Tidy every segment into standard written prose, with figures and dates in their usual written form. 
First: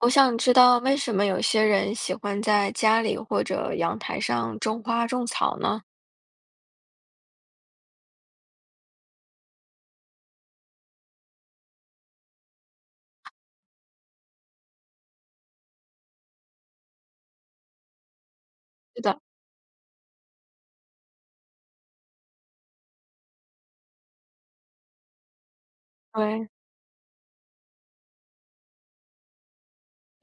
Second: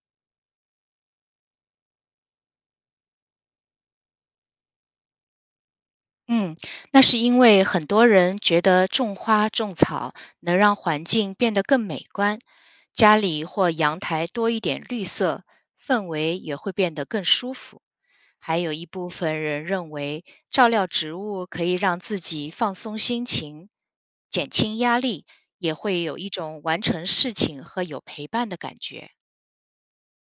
我想知道为什么有些人喜欢在家里或者阳台上种花种草呢？嗯，那是因为很多人觉得种花种草能让环境变得更美观，家里或阳台多一点绿色，氛围也会变得更舒服。还有一是部的，分人认为照料植物可以让自己放松心情，减轻压力，也会有一对是种完成事情和有陪伴的感觉。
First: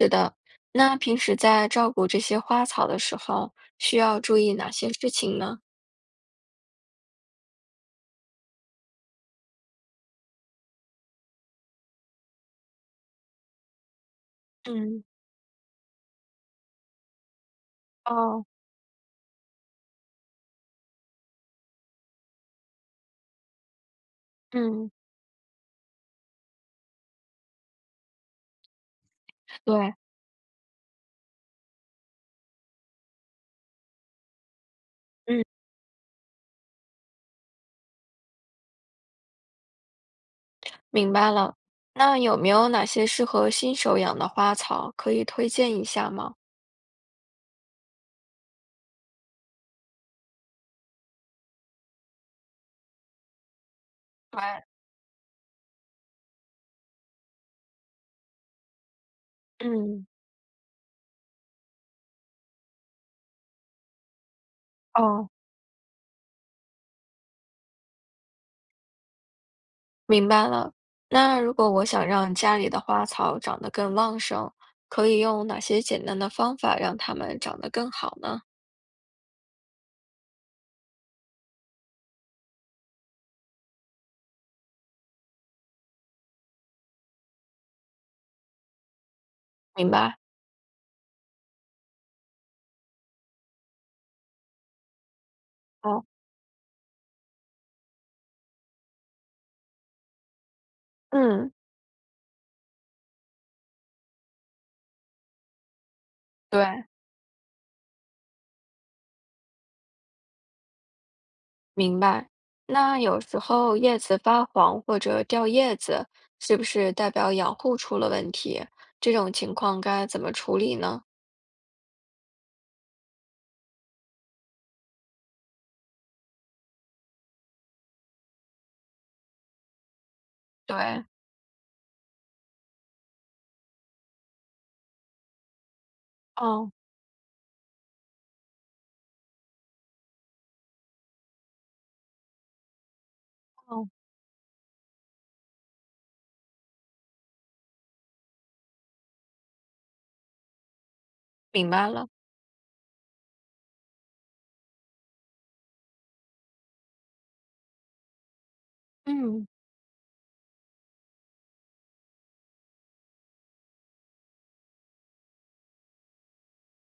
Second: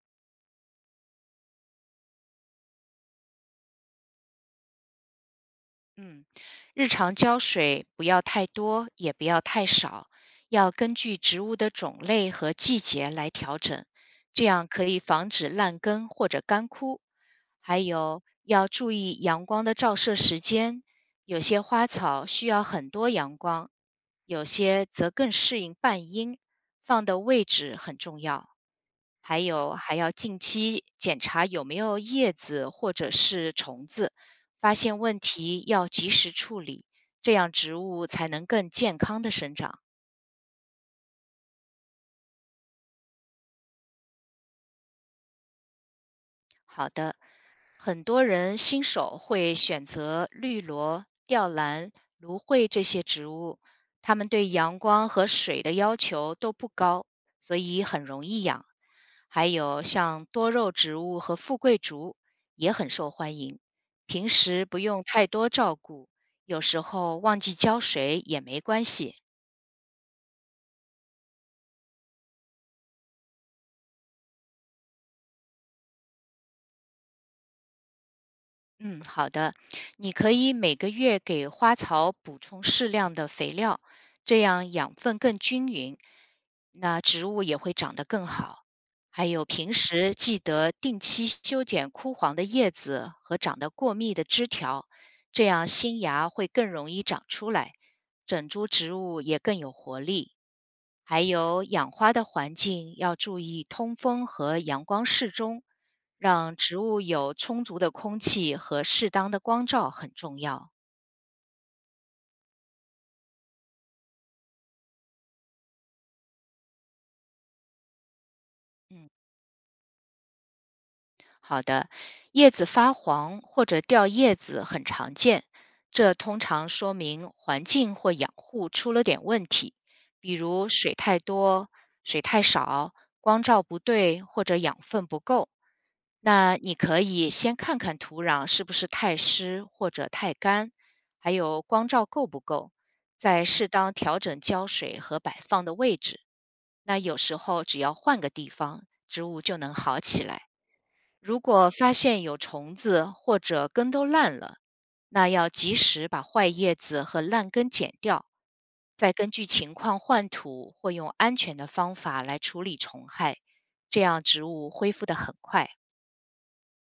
的，那平时在照顾这些花草的时候，需要注意哪些事情呢？嗯，日常浇水不要太多，也不要太少，要根据植物的种类和季节来调整，这样可以嗯，防止烂根或者干枯。还有哦，要注意阳光的照射时间，有些花草需要很多阳光，有些嗯，则更适应半阴，放的位置很重要。还有还对，要定期检查有没有叶子或者是虫子，发现问嗯，题要及时处理，这样植物才能更健康的生长。明白了。那有没有哪些适合新手养的花草可以推荐一下吗？好的，很多人新手会选择绿萝、吊兰、芦荟这些植物，它们对，对阳光和水的要求都不高，所以很容易养。还有嗯，像多肉植物和富贵竹也很受欢迎。平时不用太哦。多照顾，有时候忘记浇水也没关系。明白了。那如果我想让家里的花草长得更旺盛，可以用哪些简单的方法让它们长得更好呢？嗯，好的，你可以每个月给花草补充适量的肥料，这样养分更均匀，那植物也会长得更好。还有平明时白。记得定期修剪枯黄的叶子和长得过密的枝条，这样新哦，芽会更容易长出来，整株植物也更有活力。还嗯，有养花的环境要注意通风和阳光适中，让植对，物有充足的空气和适当的光照很重要。明白。那有时候叶子发黄或者掉叶子，是不是代表养护出了问题？嗯。这种情况该怎么处理呢？好的，叶子发黄或者掉叶子很常见，这通常说明环境或养护出了点问题，比如水对，太多、水太少、光照不对或者养分不够。那哦，你可以先看看土壤是不是太湿或者太干，还有光照够不够，再适哦，当调整浇水和摆放的位置。那有时候只要换个地方，植物就能好起来。如果明白发了。现有虫子或者根都烂了，那要及时把坏叶子和烂根剪掉，再根据嗯，情况换土或用安全的方法来处理虫害，这样植物恢复得很快。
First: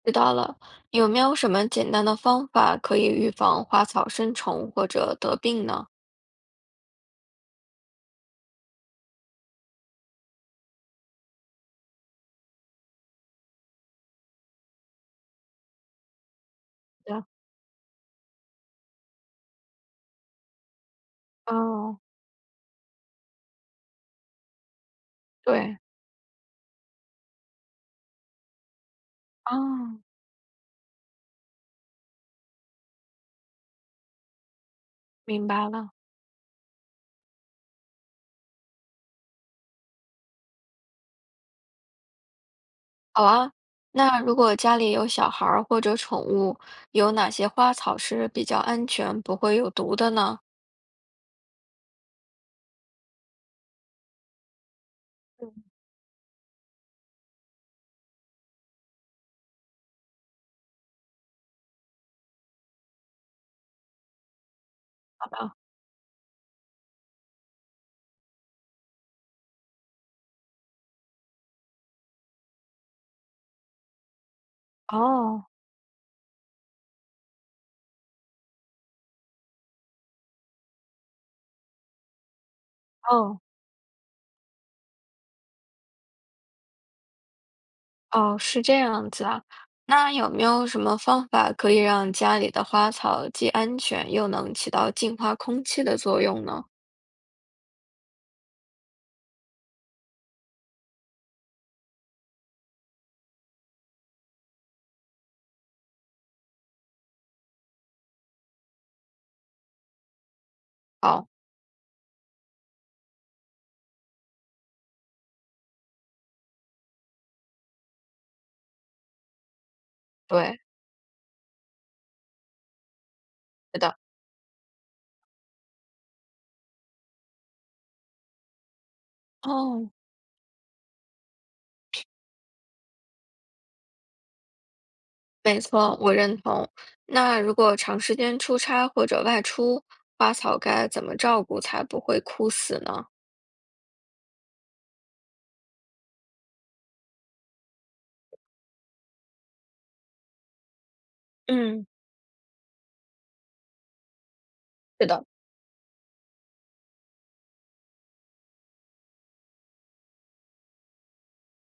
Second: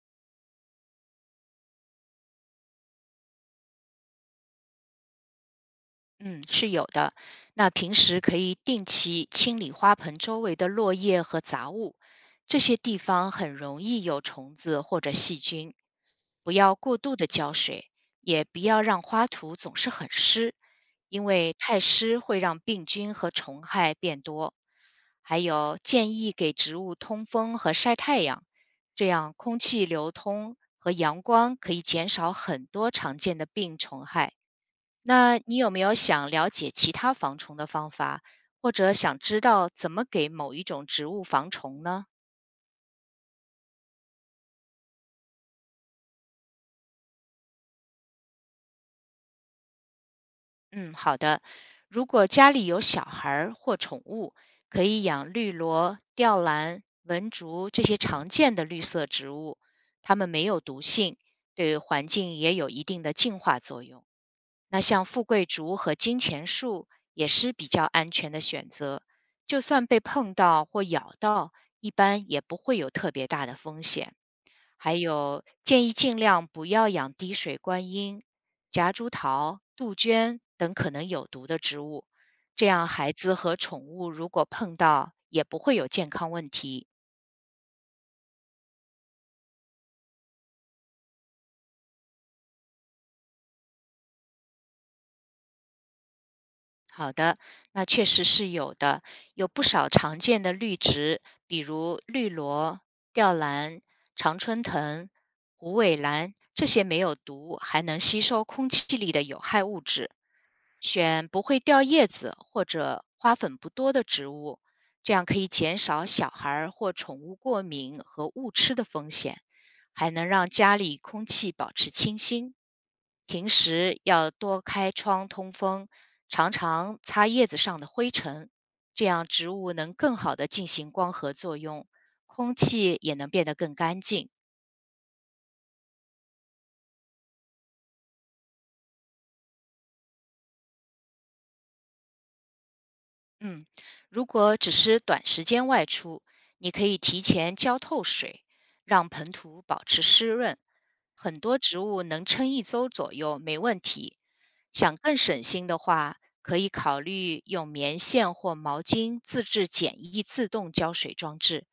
知道了。有没有什么简单的方法可以预防花草生虫或者得病呢？嗯，是有的。那平时可以定期清理花盆周围的落叶和杂物，这些地方很容易有虫子或者细菌。不要过度的浇水，也不要让花土总是很湿，因为太哦，湿会让病菌和虫害变多。还有，对，建议给植物通风和晒太阳，这样空气哦，流通和阳光可以减少很多常见的病虫害。那明你有白没了。有想了解其他防虫的方法，或者想知道怎么给某一种植物防虫呢？好啊，那如果家里有小孩儿或者宠物，有哪些花草是比较安全，不会有毒的呢？嗯，好的。如果家里有小孩儿或宠物，可以养嗯。绿萝、吊兰、文竹这些常见的绿色植物，它们没有毒性，对环境也有一定的净化作用。那像富好贵的，竹和金钱树也是比较安全的选择，就算被碰到或咬到，一般也不会有特别大的风险。还有，哦，建议尽量不要养滴水观音、夹竹桃、杜鹃等可能有毒的植物，这样孩子哦，和宠物如果碰到，也不会有健康问题。哦，是这样子啊。那有没有什么方法可以让家里的花草既安全又能起到净化空气的作用呢？好的，那确实是有的，有不少常见的绿植，比如绿萝、吊兰、常春藤、虎尾兰，这些没有毒，还能吸收空气里的有害物质。选好，不会掉叶子或者花粉不多的植物，这样可以减少小孩儿或宠物过敏和误吃的风险，还能让对，家里空气保持清新。平是的，时要多开窗通风，常常擦叶子上的灰尘，这样植物哦。能更好的进行光合作用，空气也能变得更干净。没错，我认同。那如果长时间出差或者外出，花草该怎么照顾才不会枯死呢？嗯，如果只是短时间外出，你可以提前浇透水，让盆土保持湿润。很多植嗯，物能撑一周左右，没问题。想是更的，省心的话，可以考虑用棉线或毛巾自制简易自动浇水装置，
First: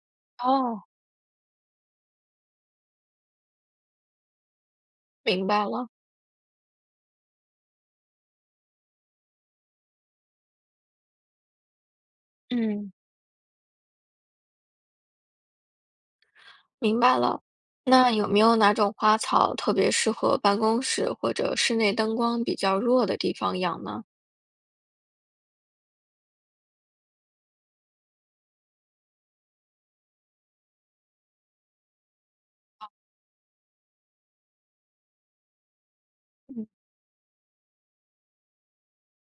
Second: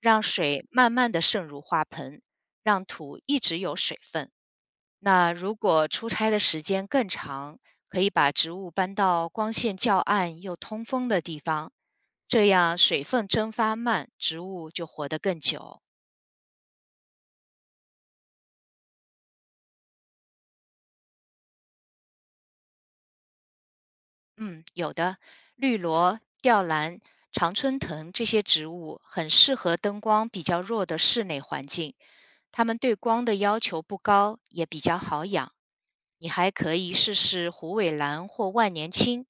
让水哦，慢慢的渗入花盆，让土一直有水分。那明如白果了，出差的时间更长，可以把植物搬到光线较暗又通风的地方，这样嗯水分蒸发慢，植物就活得更久。明白了。那有没有哪种花草特别适合办公室或者室内灯光比较弱的地方养呢？嗯，有的，绿萝、吊兰、常春藤这些植物很适合灯光比较弱的室内环境，它们对光的要求不高，也比较好养。你还嗯。可以试试虎尾兰或万年青，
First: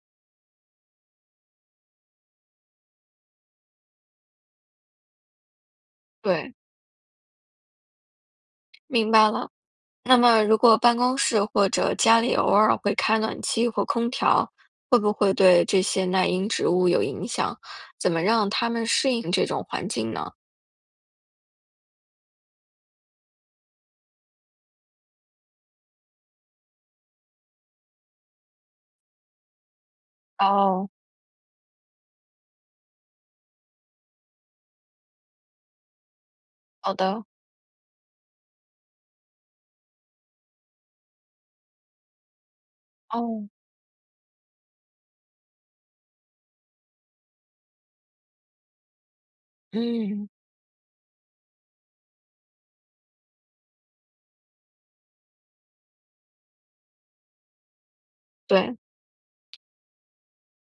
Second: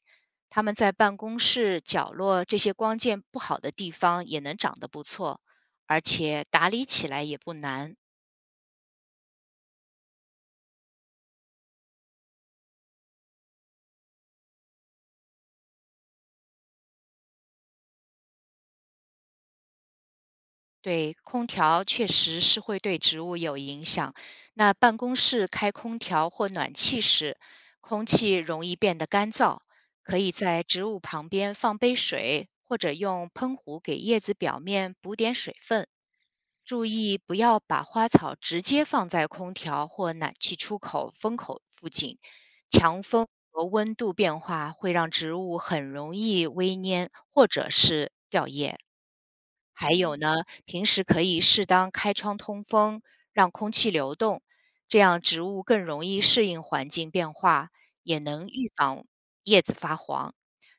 它们在办公室角落这些光线不好的地方也能长得不错，而且对，打理起来也不难。明白了。那么，如果办公室或者家里偶尔会开暖气或空调，会不会对这些耐阴植物有影响？怎么让它们适应这种环境呢？对，空调确实是会对植物有影响。那办公室开空调或暖气时，空气容易变得干燥，可以在植哦，物旁边放杯水，或者用喷壶给叶子表面补点水分。注好意的，不要把花草直接放在空调或暖气出口风口附近，强风哦，和温度变化会让植物很容易微蔫或者是掉叶。还有嗯，平时可以适当开窗通风，让空气流动，这样植物更容易适应环境变化，也能预对，防叶子发黄。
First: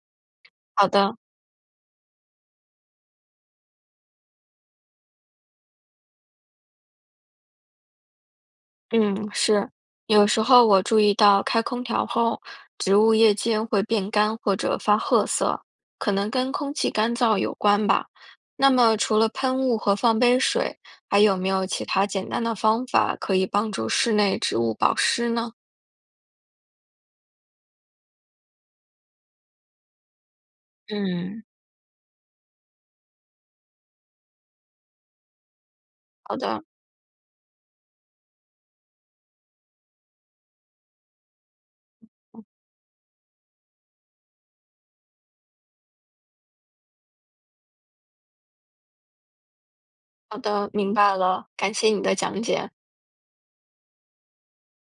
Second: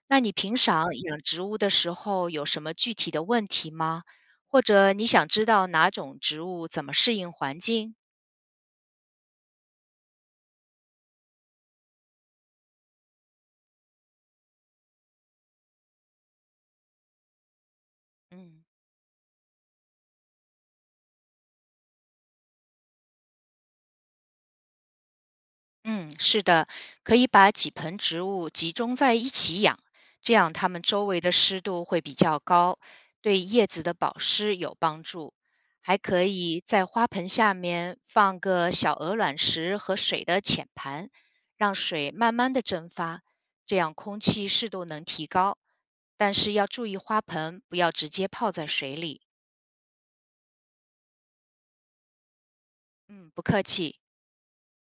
那你平好常的。养植物的时候有什么具体的问题吗？或者你想知道哪种植物怎么适应环境？嗯，是。有时候我注意到开空调后，植物叶间会变干或者发褐色，可能跟空气干燥有关吧。嗯。那么，除了喷雾和放杯水，还有没有其他简单的方法可以帮助室内植物保湿呢？嗯，是的，可以把几盆植物集中在一起养，这样它们周围的嗯，湿度会比较高，对叶子的保湿有帮助。还可好以的，在花盆下面放个小鹅卵石和水的浅盘，让水慢慢的蒸发，这样空气湿度能提高。但是要注意花盆不要直接泡在水里。好的，明白了，感谢你的讲解。嗯，不客气。